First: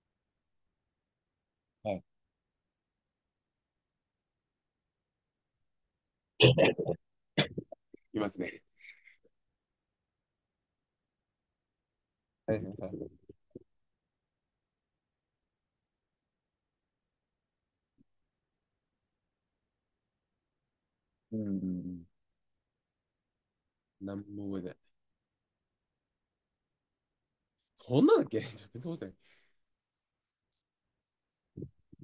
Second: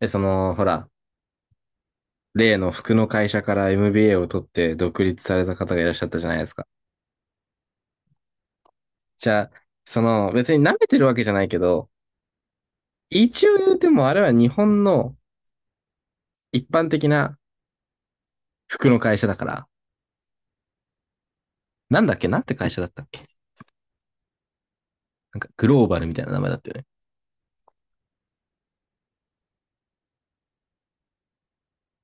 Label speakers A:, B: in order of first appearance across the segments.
A: え、その、ほら、
B: はい、
A: 例の服の会社から MBA を取って独立された方がいらっしゃったじゃないですか。
B: いますね。
A: じゃあ、別に舐めてるわけじゃないけど、
B: はいはいはい。
A: 一応言うてもあれは日本の一般的な服の会社だから、
B: うんうんう
A: な
B: ん。
A: んだっけ。なんて会社だったっけ。
B: 何も覚えてない。
A: なんかグローバルみたいな名前だったよね。
B: そんなんだっけ ちょっと全然覚えてな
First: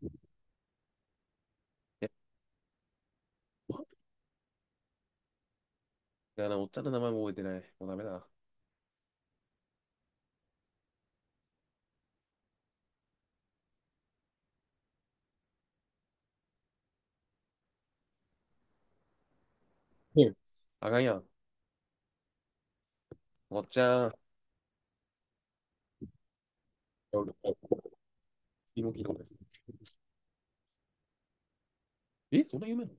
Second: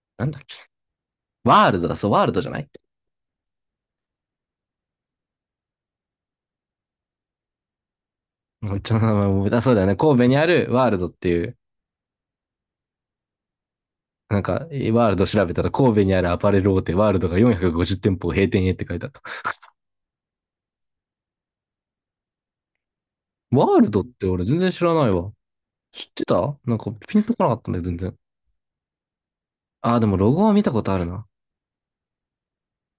B: い。
A: なんだっけ。ワールドだ、
B: え、
A: そう、ワールドじゃない。
B: いやな、おっちゃんの名前も覚えてない。もうダメだな。
A: もう一応名前も、あ、そうだよね。神戸にあるワールドっていう、なんか、ワールド調べたら神戸にあるアパレル大手ワールドが450店舗を閉店へって書いてあった。
B: うん、あかんやん。お
A: ワ
B: っ
A: ー
B: ち
A: ルドっ
B: ゃん。
A: て俺全然知らないわ。知ってたなんかピンとこなかったんだよ、全然。
B: 次も聞いたことないですね。
A: ああ、でもロゴは見たことあるな。
B: え、そんな有名なの？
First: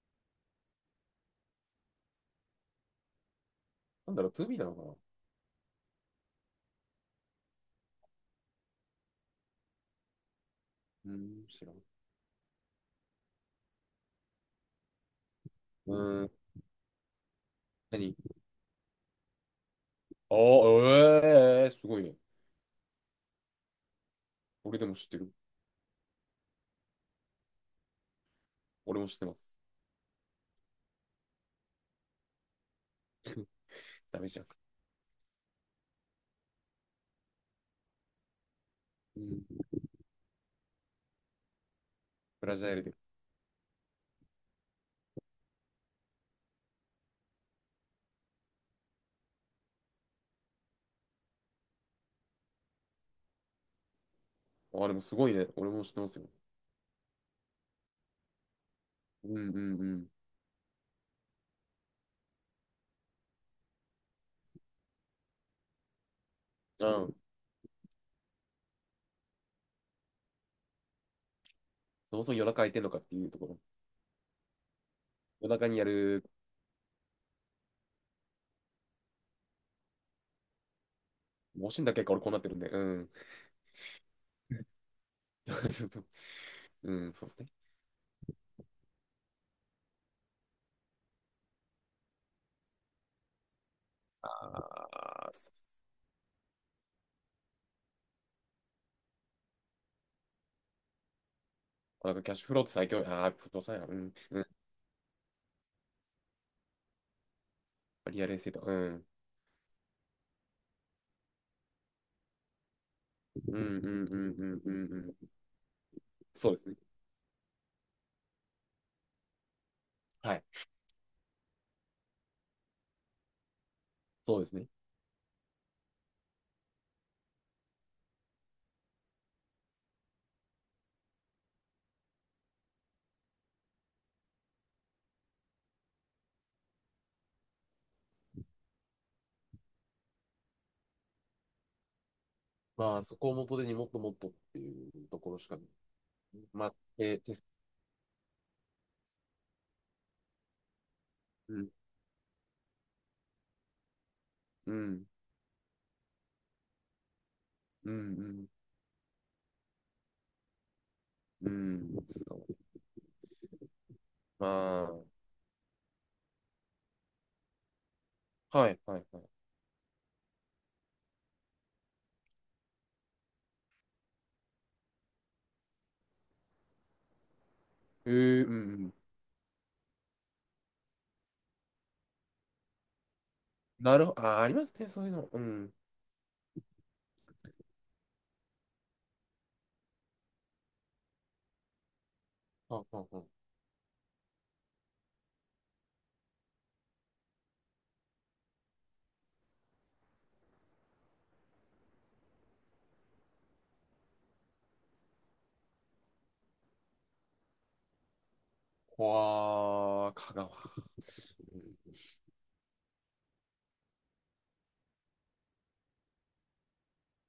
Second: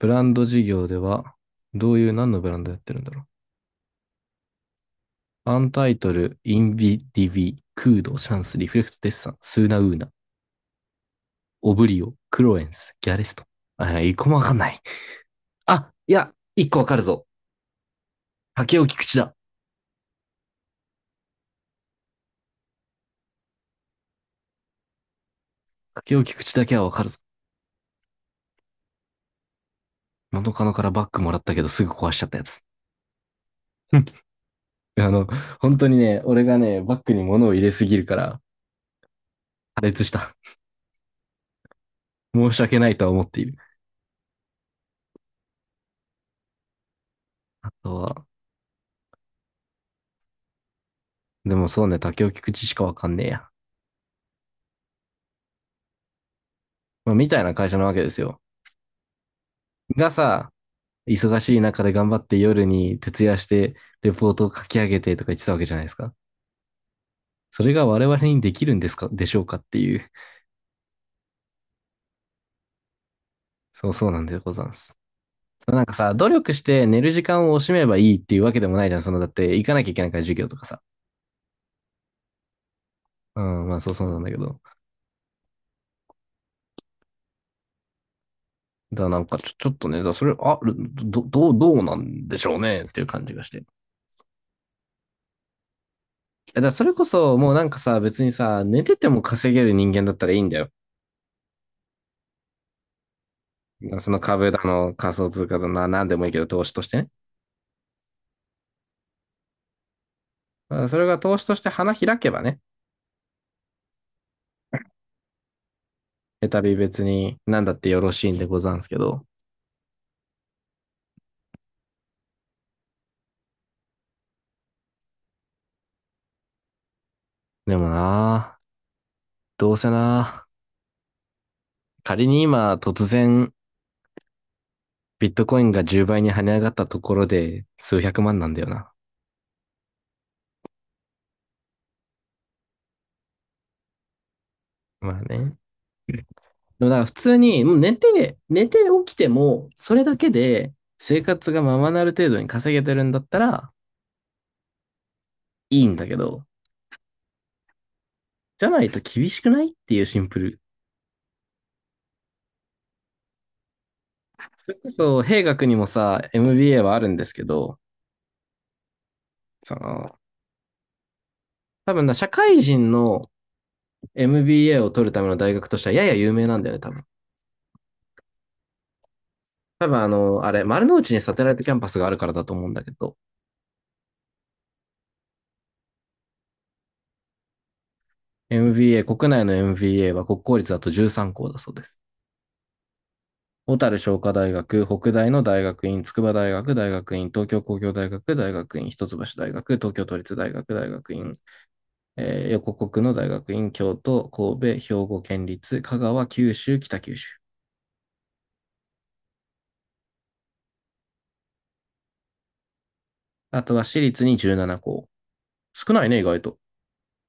A: ブランド事業では、どういう、何のブランドやってるんだろ
B: なんだろう、2B なのかな
A: う。アンタイトル、インビディビ、クード、シャンス、リフレクト、デッサン、スーナウーナ、
B: ー知ら
A: オ
B: ん。
A: ブリオ、クロエンス、ギャレスト。あ、一個もわかんない。あ、
B: う
A: い
B: ーん、
A: や、一個わかるぞ。
B: 何？
A: 竹尾菊池だ。
B: ああ、ええー、すごいね。俺でも知ってる。
A: 竹尾菊池だけはわかるぞ。
B: 俺も知ってます。
A: 元カノからバッグもらったけど、すぐ壊しちゃったやつ。
B: ダメじゃん。
A: あの、本当にね、俺がね、バッグに物を入れすぎるから、
B: うん、
A: 破裂した。
B: ブ
A: 申
B: ラ
A: し
B: ジャー
A: 訳
B: ル
A: な
B: で。
A: いとは思っている。あとは、でもそうね、竹を聞く知しかわかんねえや。
B: ああ、でもすごいね。俺も知ってますよ。
A: まあ、みたいな会社なわけですよ。
B: うんうんうん。
A: がさ、忙しい中で頑張って夜に徹夜してレポートを書き上げてとか言ってたわけじゃないですか。
B: うん。
A: それが我々にできるんですか、でしょうかっていう。
B: そもそも夜中空いてんのかっていうところ。
A: そうそうなんでございます。
B: 夜中に
A: な
B: や
A: んかさ、努
B: る、
A: 力して寝る時間を惜しめばいいっていうわけでもないじゃん。だって行かなきゃいけないから授業とかさ。
B: もしんだ結果俺こうなってるんで、うん。
A: うん、まあそうそうなんだけ ど。
B: そうそう。うん、そうですね。
A: だからなんかちょっとね、だからそれ、どうなんでしょうねっていう感じがして。
B: ああ、そうっす。
A: だからそれこそ、もうなんかさ、別にさ、寝てても稼げる人間だったらいいんだよ。
B: なんかキャッシュフローって最強、ああ、不動産や、う
A: そ
B: ん、
A: の
B: うん、
A: 株だの、仮想通貨だの、なんでもいいけど、投資としてね。
B: リアルエステート、うん、
A: だからそれが投資として花開けばね、
B: うん、うん、うん、うん、うん、うん、そうで
A: 再
B: す
A: び
B: ね。
A: 別に何だってよろしいんでござんすけど。
B: はい、そうですね。
A: でもなぁ、どうせなぁ、仮に今突然ビットコインが10倍に跳ね上がったところで数百万なんだよな。
B: まあ、そこを元手にもっともっとっていう
A: ま
B: と
A: あ
B: ころし
A: ね。
B: か、まあ、
A: でもだから普
B: テ
A: 通
B: スト、
A: に、もう寝て起きても、それだけで生活
B: う
A: が
B: ん、
A: ままなる程度に稼げてるんだったら、
B: うん、
A: いいんだけど、
B: うん、
A: じゃないと厳しくないっていうシンプル。
B: うん、うん、そう、
A: それこ
B: ま
A: そ、兵学にもさ、MBA はあるんですけど、
B: あ、はい、はい、はい。
A: その、多分な、社会人の MBA を取るための大学としてはやや有名なんだよね、多分。
B: えうん、うん、
A: 多分あれ、丸の内にサテライトキャンパスがあるからだと思うんだけど、
B: なるほど、あー、ありますね、そういうの。うん。
A: MBA、国内の MBA は国公立だと13校だそうです。
B: ああああ、
A: 小樽商科大学、北大の大学院、筑波大学、大学院、東京工業大学、大学院、一橋大学、東京都立大学、大学院、横国の大学院、京都、神戸、兵庫県立、香川、九州、北九州。
B: わあ、香川。うん、
A: あとは私立に17校。少ないね、意外と。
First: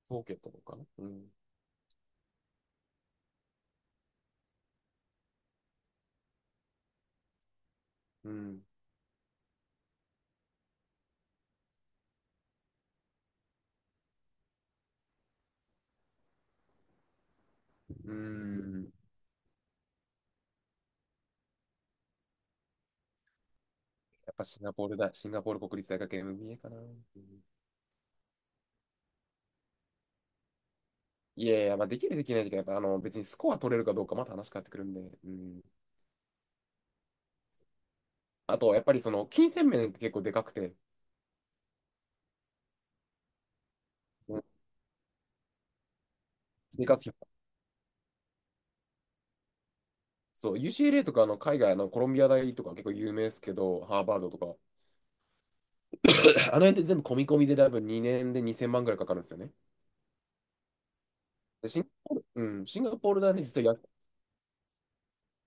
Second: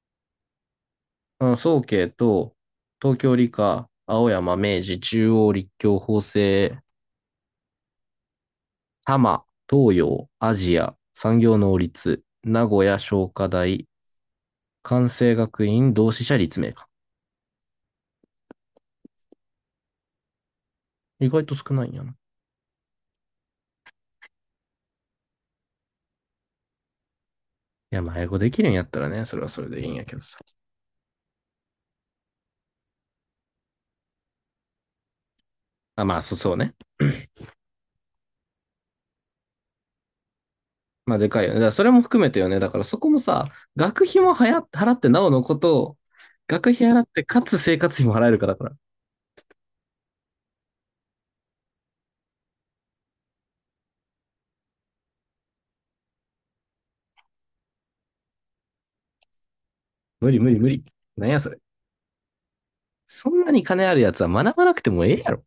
B: そうとかな。うん。
A: うん、早慶と、東京理科、青山、明治、中央、立教、法政、
B: うん。
A: 多摩、東洋、アジア、産業能率、名古屋、商科大、関西学院、同志社、立命科。
B: うん。
A: 意外と少ないんやな。い
B: やっぱシンガポールだ。シンガポール国立大学 MBA かな。うん、
A: や、まあ、英語できるんやったらね、それはそれでいいんやけどさ。
B: いやいや、まあ、できるできないとか、やっぱあの別にスコア取れるかどうかまた話変わってくるんで。うん。
A: あ、まあ、そうね。
B: あと、やっぱりその金銭面って結構でかくて、
A: まあ、でかいよね。だからそれも含めてよね。だからそこもさ、学費も
B: うん、
A: はや払ってなおのことを、学
B: 生
A: 費
B: 活
A: 払っ
B: 費。
A: て、かつ生活費も払えるかだから。
B: そう、UCLA とかあの海外のコロンビア大とか結構有名ですけど、ハーバードとか。あの辺って全部込み込みで多分2年で2000万ぐらいかかるんですよね。
A: 無理無理無理。なんやそれ。
B: でシンガポール、うん、シンガポール
A: そ
B: 大
A: ん
B: ね、
A: なに
B: 実は
A: 金あるやつは学ばなくてもええやろ。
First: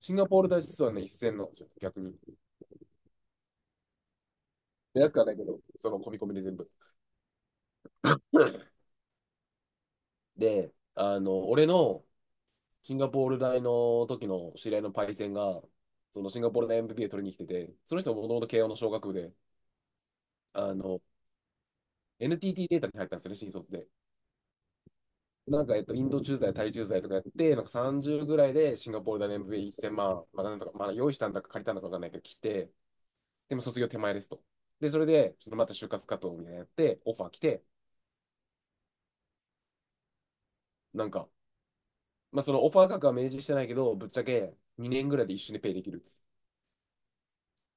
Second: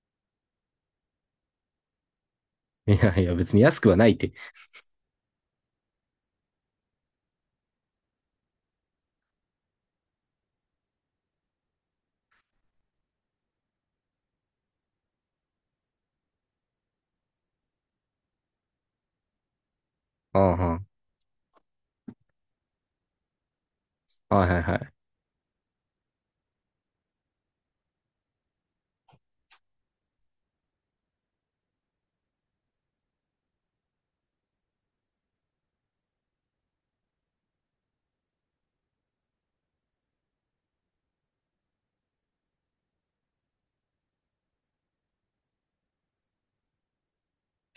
B: シンガポール大使はね、一線なんですよ、逆に。
A: いやいや、別に安くはないって。
B: で安くはないけど、その込み込みで全部。で、あの、俺のシンガポール大の時の知り合いのパイセンが、そのシンガポール大 m p で取りに来てて、その人ももともと慶応の小学部で、
A: うんう
B: あ
A: ん。
B: の、NTT データに入ったんですよね、新卒で。
A: はいはいはい。
B: なんか、インド駐在、タイ駐在とかやって、なんか30ぐらいでシンガポール大の m v p 一0万、まあ、なんとか、まあ、用意したんだか借りたんだかわかんないけど、来て、でも卒業手前ですと。で、それで、また就活活動みたいなやって、オファー来て、なんか、まあ、そのオファー価格は明示してないけど、ぶっちゃけ2年ぐらいで一緒にペイできる。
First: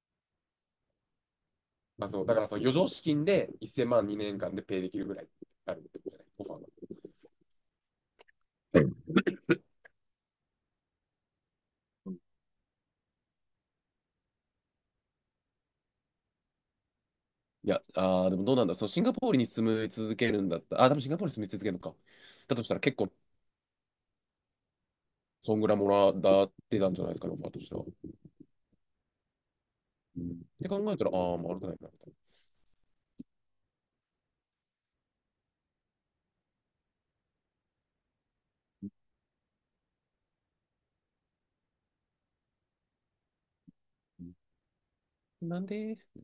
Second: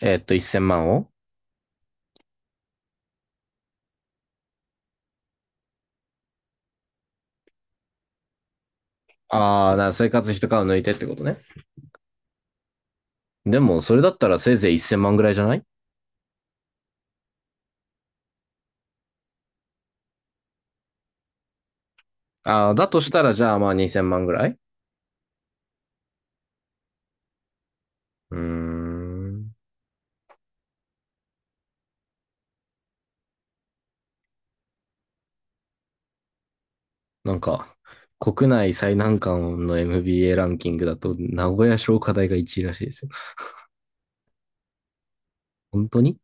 A: 1000万を。
B: まあ、そうだからその余剰資金で1000万2年間でペイできるぐらいあるってことじゃない、オファーが。
A: ああ、だから生活費とかを抜いてってことね。でも、それだったらせいぜい1000万ぐらいじゃない。
B: いや、あーでもどうなんだ、そのシンガポールに住み続けるんだったらあー、多分シンガポールに住み続けるのか。だとし
A: ああ、
B: たら
A: だ
B: 結
A: とし
B: 構、
A: たら、じゃあまあ2000万ぐらい。
B: そんぐらいもらってたんじゃないですかね、オファーとしては。う
A: うーん。
B: んって考えたら、ああ、まあ悪くないな、みたい
A: なんか、国内最難関の MBA ランキングだと、名古屋商科大が1位らしいですよ。
B: な。なん
A: 本
B: で？
A: 当に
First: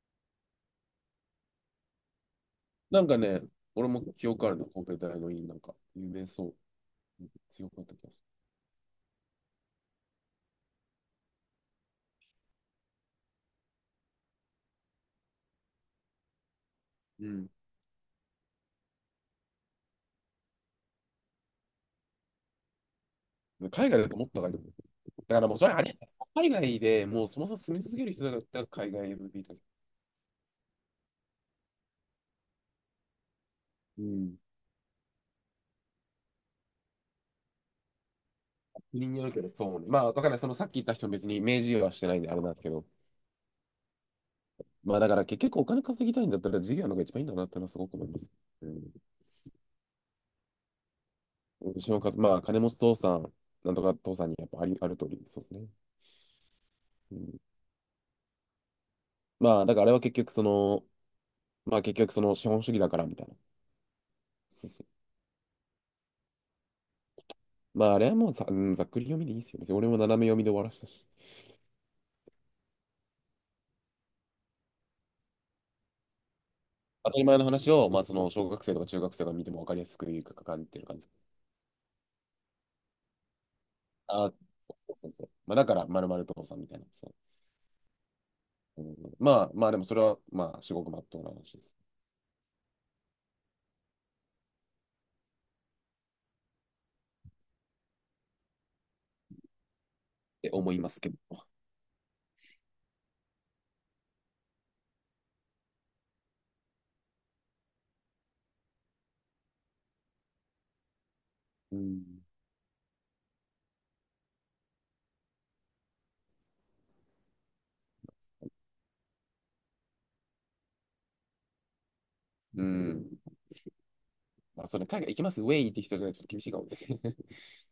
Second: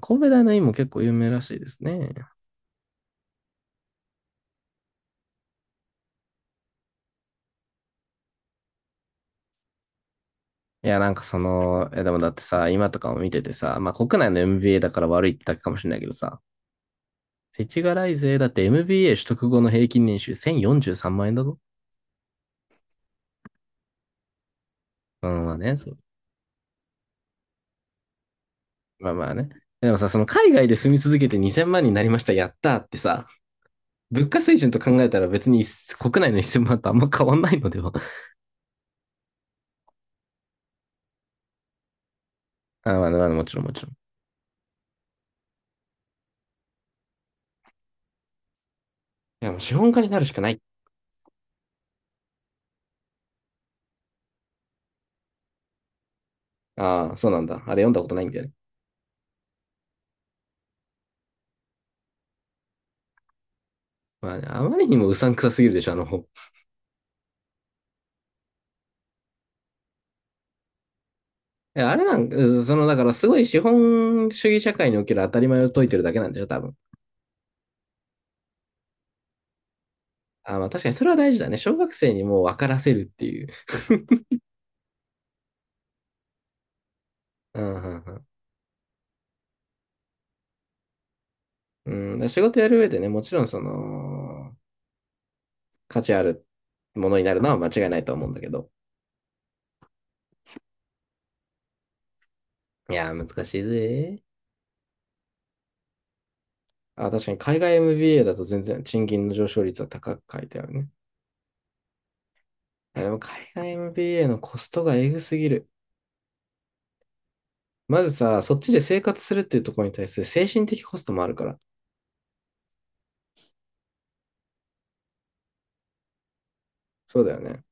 A: 神戸大の院も結構有名らしいですね。
B: なんかね、俺も記憶あるな、神戸大の院なんか、有名そう、強かった気がす
A: いや、なんかいやでもだってさ、今とかも見ててさ、まあ国内の MBA だから悪いってだけかもしれないけどさ、
B: る。
A: 世知辛いぜ。だって MBA 取得後の平均年収1043万円だぞ。
B: うん。海外だともっと高いと思。
A: う
B: だか
A: ん、
B: ら
A: ま
B: もう
A: あ
B: それ
A: ね、
B: あ
A: そ
B: れ、
A: う。
B: 海外でもうそもそも住み続ける人だったら海外
A: まあ
B: の v ーだ
A: まあ
B: け
A: ね。
B: ど。
A: でもさ、その海外で住み続けて2000万になりました、やったーってさ、
B: う
A: 物
B: ん。
A: 価水準と考えたら別に国内の1000万とあんま変わんないのでは。
B: 国によるけど、そうね。まあ、わからない。そのさっき言った人も別に明示はしてないんであれなんですけど。
A: あ、まあ、まあ、もちろん、もちろん。い
B: まあ、だから結局お金稼ぎたいんだったら事業の方が一番いいんだなってのはすごく思います。うん。
A: や、もう資本家になるしかない。
B: うちのか、まあ、金持ち父さん、なんとか父さんにやっぱあり、ある通り、そうですね。
A: あ
B: う
A: あ、そうな
B: ん。
A: んだ。あれ読んだことないんだよね。
B: まあ、だからあれは結局その、まあ結局その資本主義だからみたいな。
A: まあね、あ
B: そう
A: ま
B: そ
A: りに
B: う。
A: もうさんくさすぎるでしょ、あの本。
B: まあ、あれはもうざ、うん、ざっくり読みでいいですよ。別に俺も斜め読みで終わらしたし。
A: いやあれなんか、うん、だからすごい資本主義社会における当たり前を解いてるだけなんだよ、多分。
B: 当たり前の話を、まあ、その小学生とか中学生が見ても分かりやすく言うか
A: あ
B: れ
A: まあ
B: て
A: 確
B: る
A: かに
B: 感
A: そ
B: じ。
A: れは大事だね。小学生にもう分からせるっていう。
B: あ、そうそうそう。まあ、だから、まるまる父さんみたいな。そ
A: うんうんう
B: う。うん、まあ、まあ、でもそれは、まあ、至極まっとうな話ですっ
A: ん、うんで仕事やる上でね、もちろん価値あるものになるのは間違いないと思うんだけど。
B: て思いますけど。
A: いや難しいぜ。あ、確かに海外 MBA だと全然賃金の上昇率は高く書いてあるね。
B: うん。
A: やでも海外 MBA のコストがえぐすぎる。まずさ、そっちで生活するっていうところに対する精神的コストもあるから。
B: うん。まあ、それ、海外行きますウェイって人じゃないとちょっと厳しいかもね。
A: そうだよ ね。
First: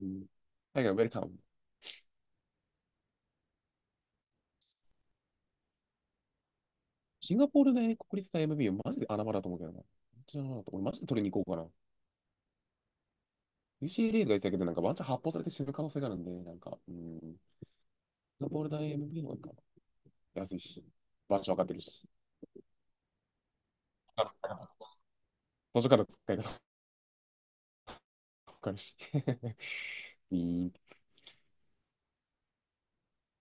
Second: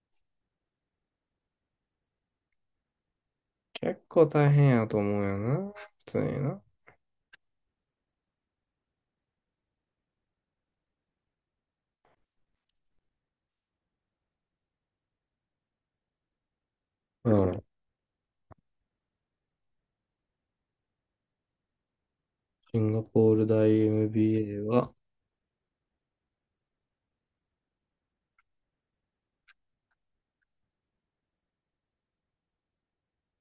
B: うん、海外ウェルカム。
A: 結構大変やと思うよな。普通にな。
B: シンガポールで国立大 MBA、マジで穴場だと思うけどな。本当に穴場だと俺、マジで取りに行こうかな。UCLA とか言ってたけど、なんかワンチャン発砲されて死ぬ可能性があるんで、なんか、うん。シ
A: う
B: ン
A: ん。
B: ガポール大 MBA の方がいいかな、安いし、場所分かってるし。
A: シンガポール大
B: か
A: MBA
B: ら、
A: は、
B: 途中から使い方わかるし。ビーンって。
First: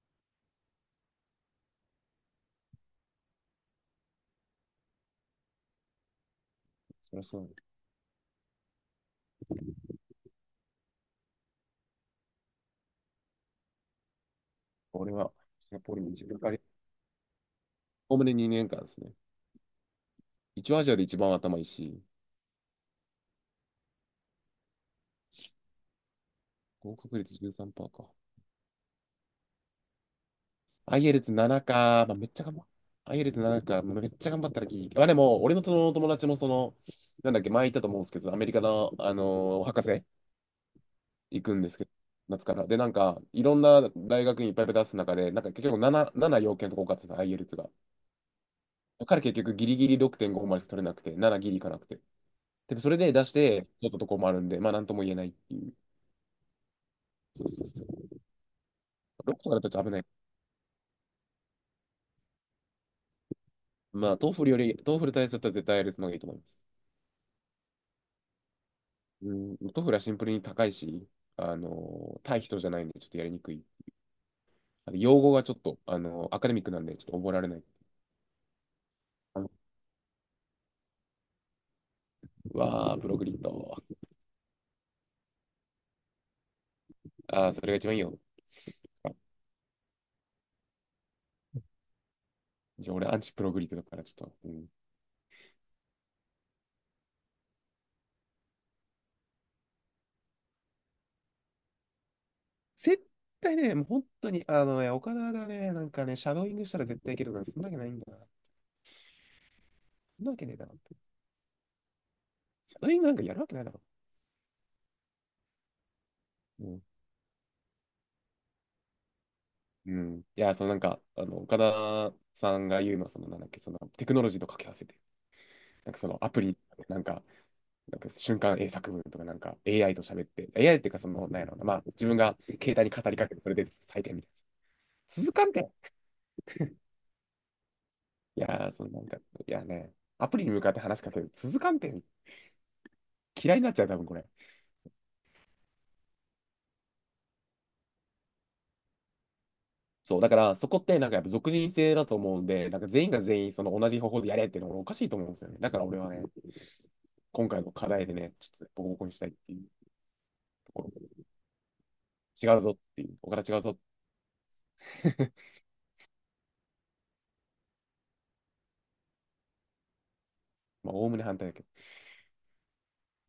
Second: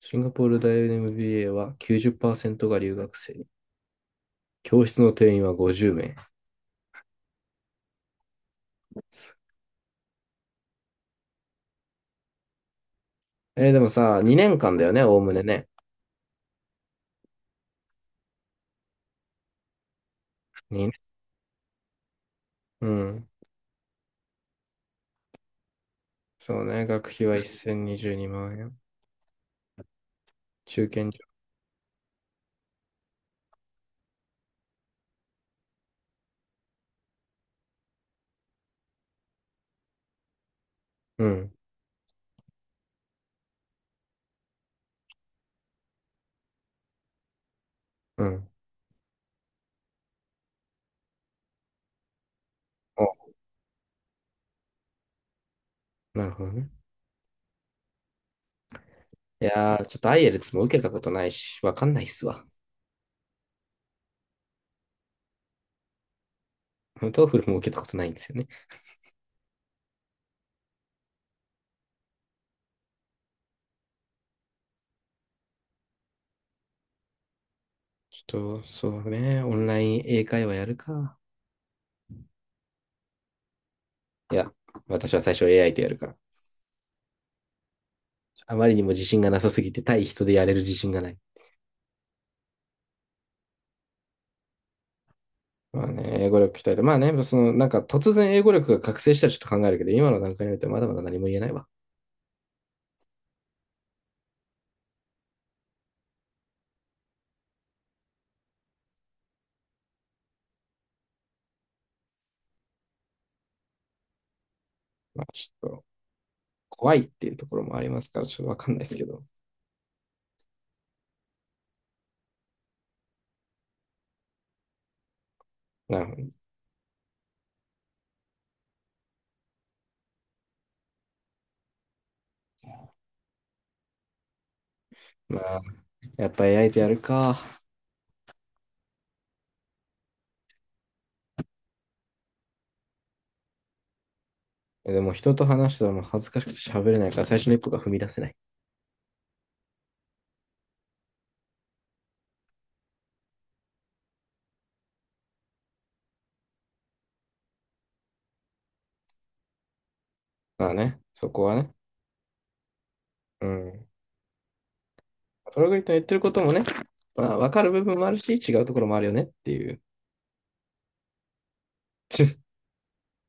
A: シンガポール大 MBA は90%が留学生。教室の定員は50名。
B: そりゃそうだね。
A: でもさ、2年間だよね、
B: 俺
A: おおむ
B: は、
A: ね
B: シ
A: ね。
B: ンガポールに自分からおおむね2年間ですね。一応ア
A: 2年。
B: ジアで一番頭いいし、
A: うん。そうね、
B: 合
A: 学
B: 格
A: 費
B: 率
A: は
B: 13%か。
A: 1022万円。中
B: IELTS7
A: 堅
B: か、ま
A: 料。
B: あ、めっちゃ頑張っ IELTS7 か、まあめっちゃ頑張ったらいい。まあでも、俺のその友達もその、なんだっけ、前言ったと思うんですけど、アメリカの、あのー博士
A: う
B: 行
A: ん。
B: くんですけど、夏から。で、なんか、いろんな大学にいっぱいいっぱい出す中で、なんか結局7要件とか多かったです、IELTS が。
A: うん。
B: だから結局ギリギリ6.5までしか取れなくて、7ギリいかなくて。で、もそれ
A: お、
B: で出して、取ったとこもあるんで、まあなんとも言えないっていう。
A: なるほどね。
B: そうそうそう。6
A: い
B: とかだったら
A: や
B: ちょっと
A: ー、
B: 危
A: ちょ
B: な
A: っ
B: い。
A: とアイエルツも受けたことないし、わかんないっすわ。
B: まあ、トーフルより、トーフル対策だったら絶対やるのがいいと思います。
A: トーフルも受けたことないんですよね。
B: うん、トーフルはシンプルに高いし、あの、対人じゃないんで、ちょっとやりにくい。あの用語がちょっと、あの、アカデミックなんで、ちょっと覚えられない。
A: ちょっと、そう
B: あ
A: ね、
B: の、
A: オンライン英会話やるか。
B: うわー、プログリッド。
A: いや、私は最初 AI とやるから。
B: あー、それが一番いいよ。
A: あまりにも自
B: あ、
A: 信がなさすぎて、対人でやれる自信がない。
B: じゃあ俺、アンチプログリッドだから、ちょっと。うん、
A: まあね、英語力鍛えて、まあね、なんか突然英語力が覚醒したらちょっと考えるけど、今の段階においてはまだまだ何も言えないわ。
B: 絶対ね、もう本当に、あのね、岡田がね、なんかね、シャドーイングしたら絶対いけるから、そんなわけないんだな。そんなわけねえだろって。シャドーイングなんかやるわけないだろ。
A: まあちょっと、
B: うん。
A: 怖いっていうところもありますから、ちょっとわかんないですけど。
B: うん、いや、そのなんか、あの、岡田さんが言うのは、その、なんだっけ、その、テクノロジーと掛け合わせて、なんか
A: なる
B: そ
A: ほ
B: の、ア
A: ど。
B: プリ、なんか、なんか瞬間英作文とか、なんか AI と喋って、AI っていうか、その、なんやろうな、まあ、自分が携帯に語りかけて、それで採点みたいな。続
A: ま
B: かん
A: あ、
B: て。
A: やっぱ AI とやるか。
B: いやー、そのなんか、いやね、アプリに向かって話しかける、続かんて。嫌いになっちゃう、多分これ。
A: でも人と話したらもう恥ずかしくて喋れないから、最初の一歩が踏み出せない。
B: そう、だからそこってなんかやっぱ属人性だと思うんで、なんか全員が全員その同じ方法でやれっていうのがおかしいと思うんですよね。だから俺はね、今回の課題でね、ちょっとねボコボコにしたいっていう
A: まあ
B: ところ、
A: ね、そこはね。
B: 違うぞっていう、おから
A: う
B: 違うぞっ
A: ん。
B: て、
A: それが言ってることもね、まあ、わかる部分もあるし、違うところもあるよねっていう。
B: まあ、おおむね反対だけど。